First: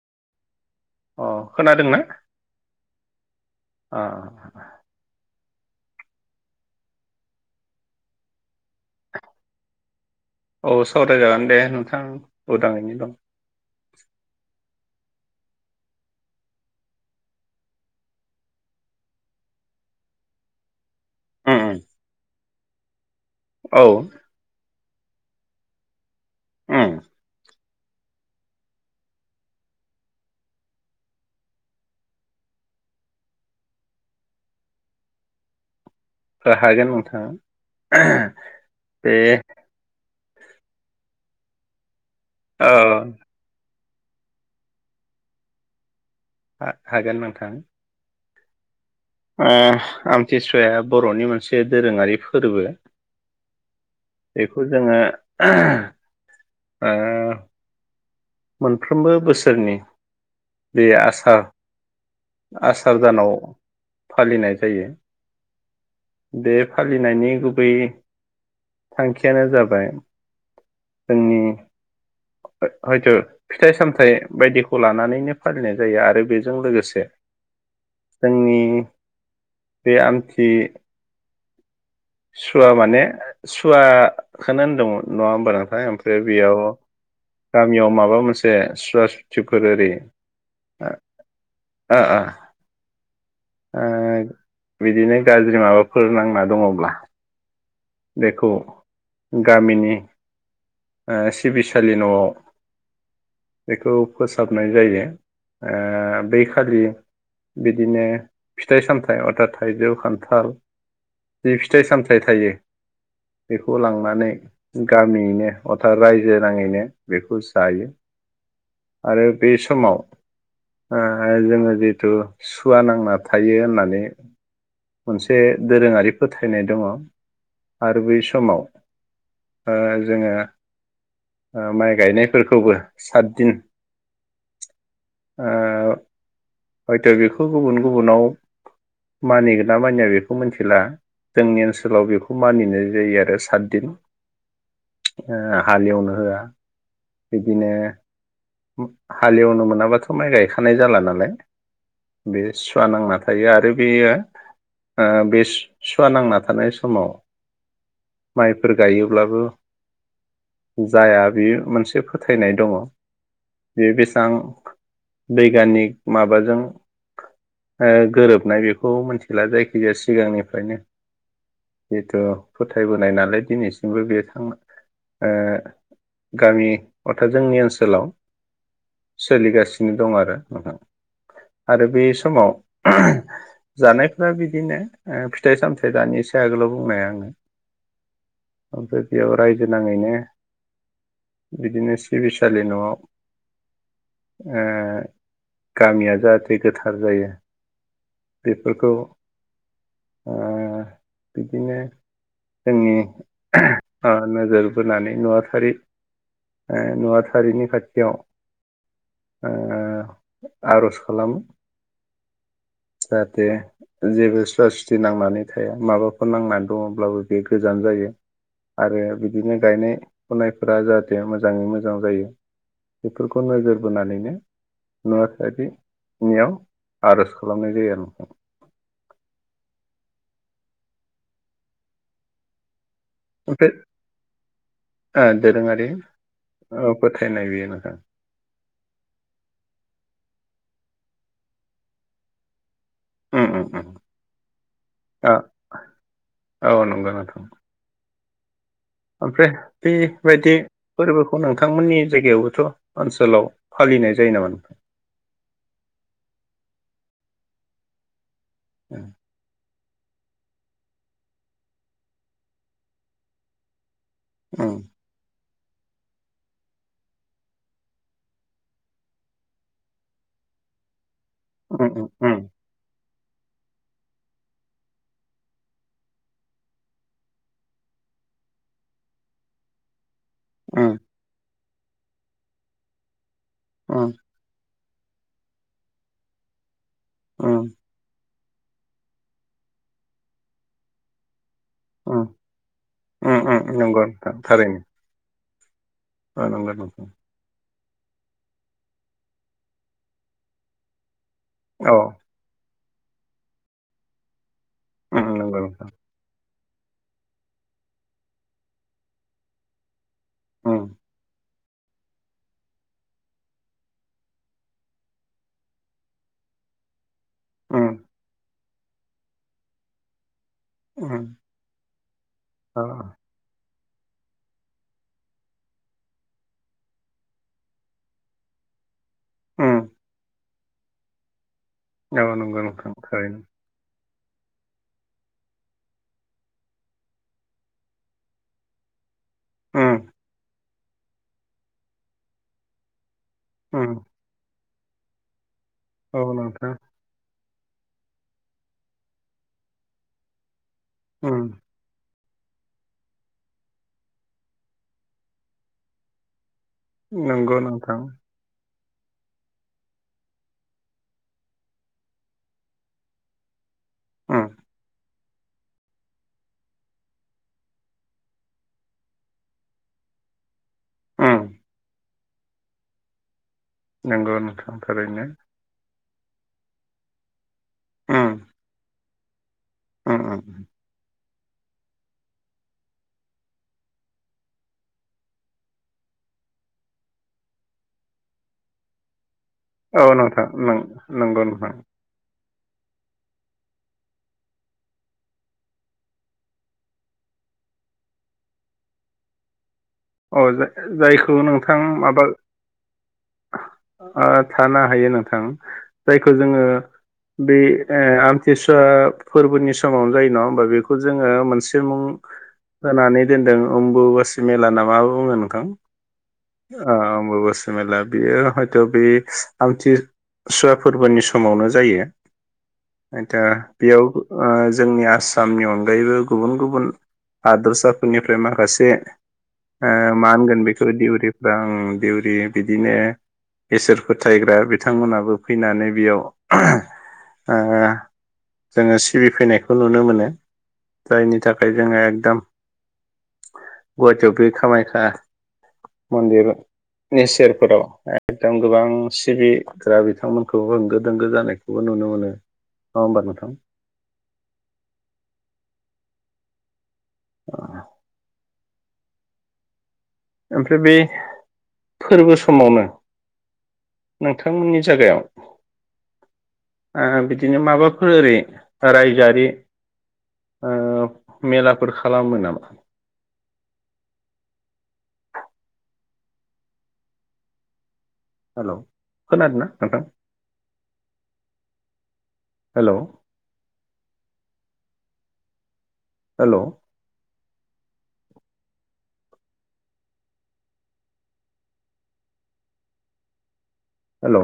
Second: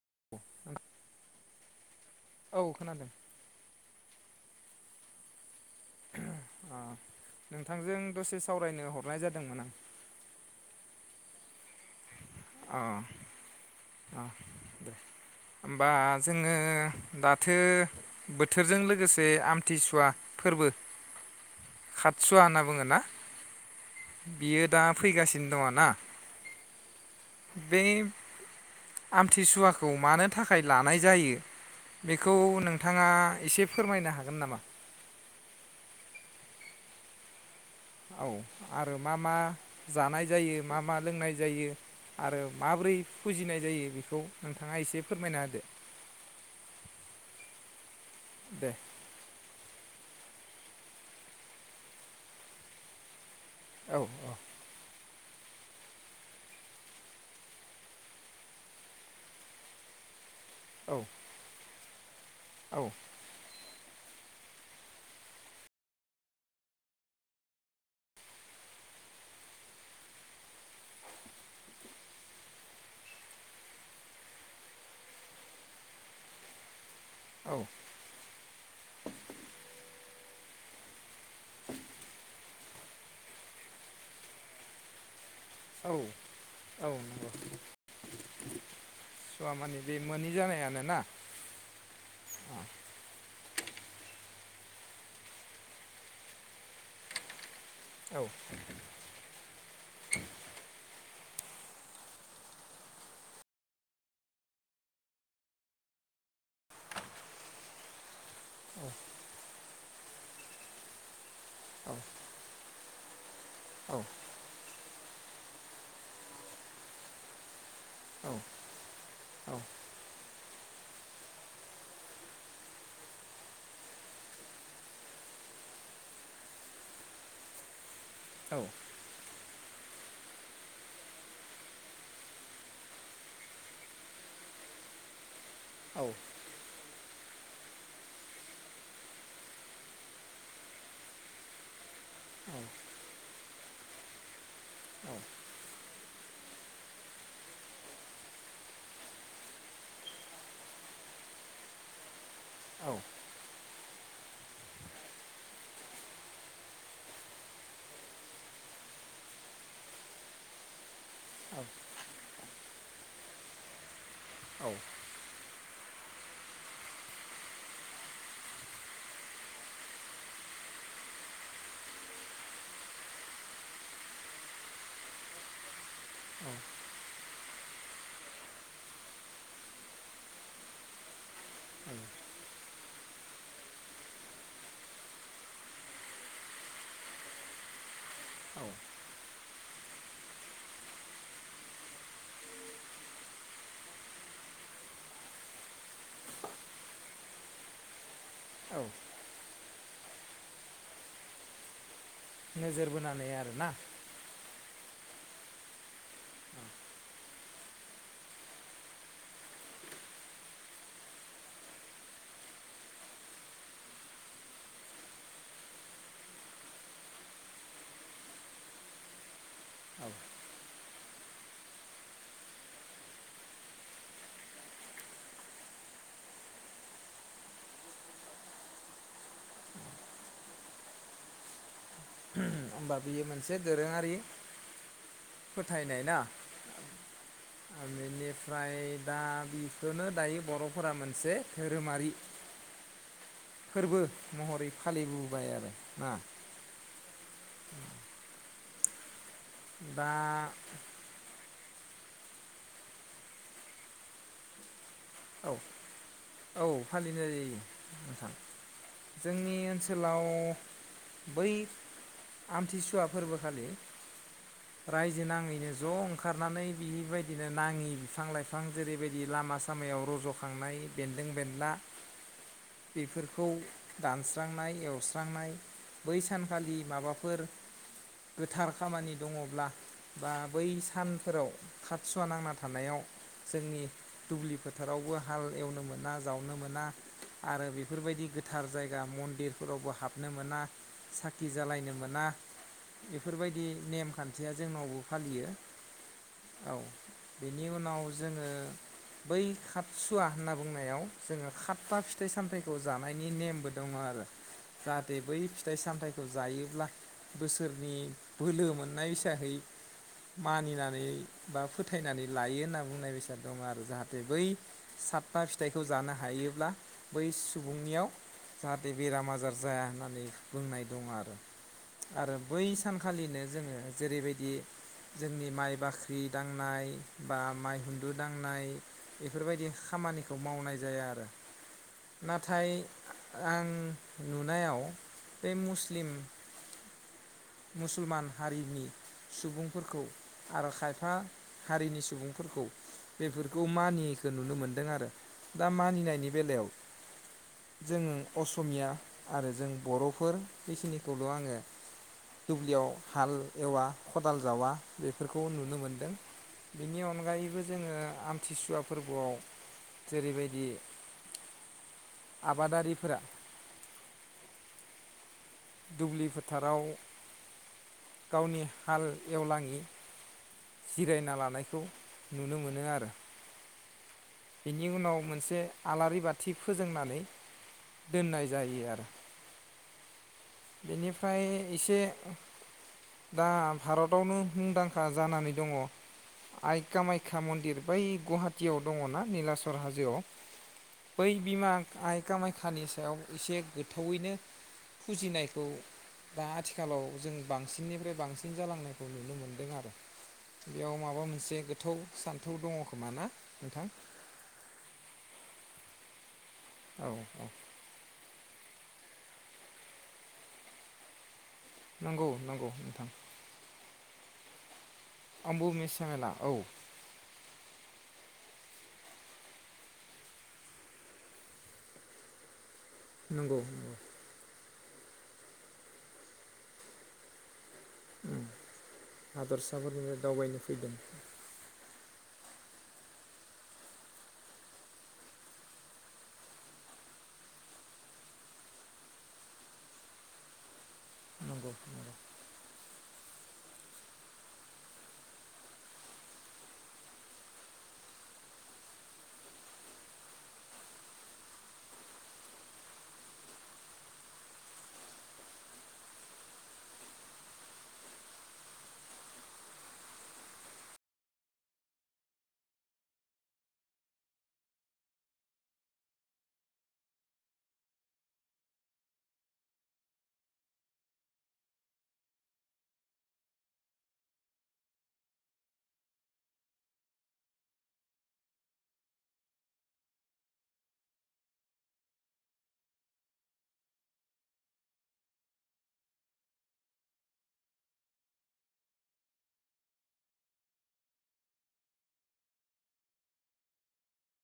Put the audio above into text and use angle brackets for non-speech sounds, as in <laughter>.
<inaudible> अ खोनादोंना? औ खोनादों। अ अ नोंथांजों दसे सावरायनो हरनाय जादोंमोन आं। औ सावराय जागोन दे। नोंथां उदाङैनो आं दं। अ अ होमबा जोंङो दाथो बोथोरजों लोगोसे आमथिसुवा फोरबो उम उम खाथसुवा होनना बुङो ना औ बियो दा फैगासिनो दङ ना? उम बे आमथिसुवाखौ मानो थाखाय लानाय जायो बेखौ नोंथांङा एसे फोरमायनो हागोन नामा? हागोन नोंथां। औ आरो मा मा जानाय जायो मा मा लोंनाय जायो आरो औ माबोरै फुजिनाय जायो बेखौ नोंथाङा एसे फोरमायना होदो। हा-हागोन नोंथां। दे आमथिसुवाया बर'नि मोनसे दोरोंङारि फोरबो। औ बेखौ जोंङो ओ मोनफ्रोमबो बोसोरनि बे आसार औ आसार दानाव फालिनाय जायो बे फालिनायनि गुबै थांखियानो जाबाय जोंनि हयथ फिथाइ सामथाइ बायदिखौ लानानैनो फालिनाय जायो आरो बेजों लोगोसे औ जोंनि बे आमथि सुवा माने सुवाखोनो होनदों नङा औ <unintelligible> ओमफ्राय बेयाव औ नंगौ गामियाव माबा मोनसे सुवास सुवा मानि बे मोनि जानायानोना? ओ ओ बिदिनो गाज्रि माबाफोर नांना दङब्ला औ बेखौ गामिनि नि ओ सिबिसालि न'आव बेखौ फोसाबनाय जायो ओ बै खालि बिदिनो फिथाइ सामथाइ अर्थात थाइजौ खान्थाल जि फिथाइ औ सामथाइ थायो। बेखौ औ लांनानै गामियैनो अर्थात रायजो नाङैनो बेखौ जायो आरो औ बे समाव ओ जोङो जिथु सुवा नांना थायो होननानै मोनसे दोरोङारि फोथायनाय दङ। आरो बे औ समाव ओ जोङो ओ माइ गायनायफोरखौबो सातदिन <inaudible> औ। हयथ' बेखौ गुबुन गुबुनाव मानिगोन ना मानिया बेखौ मिथिला जोंनि ओनसोलाव बेखौ मानिनाय जायो आरो सातदिन ओ हालेवनो होआ बिदिनो हालेवनो मोनाबाथ' माइ गायखानाय जाला नालाय। बे सुवा नांना थायो आरो। बेयो ओ बे सु-सुवा नांना थानाय समाव माइफोर गायोब्लाबो जाया बे मोनसे फोथायनाय दङ। बे बेसे बां औ बैग्यानिक माबा जों ओ गोरोबनाय बेखौ मिथिला जायखिजाया सिगांनिफ्रायनो जिथु फोथायबोनाय नालाय दिनैसिमबो बे थांना ओ गामि अर्थात जोंनि ओनसोलाव सोलिगासिनो दं आरो नोंथां। आरो बे समाव जानायफ्रा बिदिनो ओ फिथाइ सामथाइ दानिसो आगोलाव बुंनाया आङो। औ आमफ्राय बेयाव राय जों नाङैनो बिदिनो सिबिसालि न'आव ओ गामिया जाहाथे गोथार जायो बेफोरखौ ओ बिदिनो नोजोर जोंनि बोनानै आरोना ओ नोजोर बोनानै नुवाथारि ओ नुवाथारिनि खाथियाव ओ आर'ज खालामो। जाहाथे जेबो सुवा सुथि नांनानै थाया माबाफोर नांनानै दङब्लाबो बे गोजान जायो आरो बिदिनो गायनाय औ फुनायफोरा जाहाथे मोजाङै मोजां जायो बेफोरखौ नोजोर बोनानैनो नुवारिनियाव आर'ज। खालामनाय जायो आरो नोंथां। होमबा बियो मोनसे ओमफ्राय दोरोङारि ओ दोरोङारि फोथायनाय ना ओ फोथायनाय बेयो नोंथां बेनिफ्राय दा बेखौनो दायो बर'फोरा मोनसे धोरोमारि उम उम उम फोरबो महरै आ फालिबोबाय आरो ना? औ ओफ्राय दा बेबायदि फोरबोखौनो नोंथांमोननि जायगायावबोथ ओनसोलाव फालिनाय जायो नामा नोंथां? औ औ फालिनोायो नोंथां। जोंनि ओनसोल सोलाव बै आमथिसुवा फोरबोखालि उम रायजो नाङैनो ज ओंखारनानै बेबायदिनो नाङि बिफां लाइफां जेरैबायदि लामा सामायाव रजखांनाय बेन उम उम उम बेफोरखौ दानस्रांनाय एवस्रांनाय बै सानखालि माबाफोर गोथार खामानि दङब्ला बा बै उम सानफोराव खाटसुवा नांना थानायाव जोंनि उम दुब्लिफोर फोथोरावबो हाल एवनो मोना जावनो मोना आरो उम बेफोरबायदि गो गोथार जायगा मन्दिरफोरावबो हाबनो मोना सा साखि जालायनो मोना उम उम बेफोरबायदि उम नेमखान्थिया जोंनावबो फालियो ओ नोंगो नोंथां। बिनि उनाव जोङो बै खाटसुवा होनना बुंनायाव जोङो खातथा औ फिथाइ सामथायाइ खौ जानायनि नेमबो दङ आरो जाहाथे उम बै नंगौ फिथाइ नोंथां सामथायाइखौ जायो ब्ला बोसोरनि बोलो मोननाय हिसाहै उम मानिनानै बा फोथायनानै लायो होनना बुंनाय बेसाद दं आरो जाहाथे बै सातथा फिथाइखौ जानो हायोब्ला बै उम सुबुंनियाव जाहाथे बेराम आजार जाया होननानै बुंनाय दङ उम आरो आरो बै औ उम सानखालिनो जोङो जेरैबायदि जोंनि माइ बाख्रि दांनाय बा माइ हुन्दु दांनाय बेफोरबायदि खामानिखौ मावनाय जाया आरो औ नंगौ नाथाय नंथां थारैनो आं नुनायाव बे मुस्लिम मुसलमान हारिनि उम सुबुंफोरखौ आरो खायफा हारिनि सुबुंफोरखौ बेफोरखौ उम मानियैखौ नुनो मोन दों आरो। दा औ मानिनायनि बेलायाव नोंथां जोङो असमिया आरो जों बर'फोर बिसिनिखौल' उम आङो दुब्लियाव हाल एवा खदाल जावा बेफोरखौ नुनो मोनदों। बिनि नंगौ अनगायैबो जोङो नोंथां आमथिसुवा फोरबोआव जेरैबायदि आबादारिफोरा। उम दुब्लि फोथाराव गावनि हाल एवलाङि जिरायना उम लानायखौ नुनो मोनो आरो। नंगौ नोंथां बेनि उनाव थारैनो मोनसे आलारि बाथ थि फोजोंनानै उम दोननाय जायो आरो। उम उम बेनिफ्राय एसे दा भारतावनो मुंदांखा जानानै दङ आय कामायखा मन्दिर बै गुवाहाटटियाव दङना निलास औ नोंथां नों-नंगौ नोंथां। खानि सायाव एसे गोथौवैनो फुजिनाय खौ दा आथिखालाव जों बांसिननिफ्राय बांसिन जालांनायखौ नुनो मोनदों आरो। अ बेयाव माबा जा-जायखौ मोनसे नोंथां गोथौ माबा सान्थौ दङ खोमा ना नोंथां ओ थानो हायो नोंथां। जाय खो जोङो औ औ बे ओ आन थिसुवा फोरबोनि समावनो जायो नङा होमबा बेखौ जोङो मोन से मुं नंगौ नंगौ नोंथां होनानै दोन्दों ओम ब'बबासि मेला नामा <unintelligible> बुंङो नोंथां आंबो मिस मेला औ ओ अमबबासि मेला बियो हयथ' बे आमथिसुवा फोरबोनि समावनो जायो। दा नंगौ नंगौ बेयाव ओ जोंनि आसामनि अनगायैबो गुबुन गुबुन हादोरसा साफोरनिफ्राय माखासे ओ हादरसाफोरनिफ्राय मा दावबायनो होनगोन बेखौ फैदों दिउरिफ्रा ओ दिउरि बिदिनो इसोर फोथायग्रा बिथांमोनाबो फैनानै बेयाव जोङो सिबिफैनायखौ नुनो मोनो। जायनि थाखाय नंगौ जोङो नंगौ एकदम। गुवाटियाव बेग। कामाख्या मन्दिर नेचेरफोराव एदम गोबां सिबिग्रा बिथांमोनखौ होंगो दोंगो जानायखौबो नुनो मोनो नङा होमबा नोंथां। <inaudible> ओमफ्राय बे फोरबो समावनो नोंथांमोननि जागायाव बिदिनो माबाफोर ओरै रायजोआरि मेलाफोर खालामो नामा? हेल' खोनादों ना नोंथां? हेलौ। Hello hello.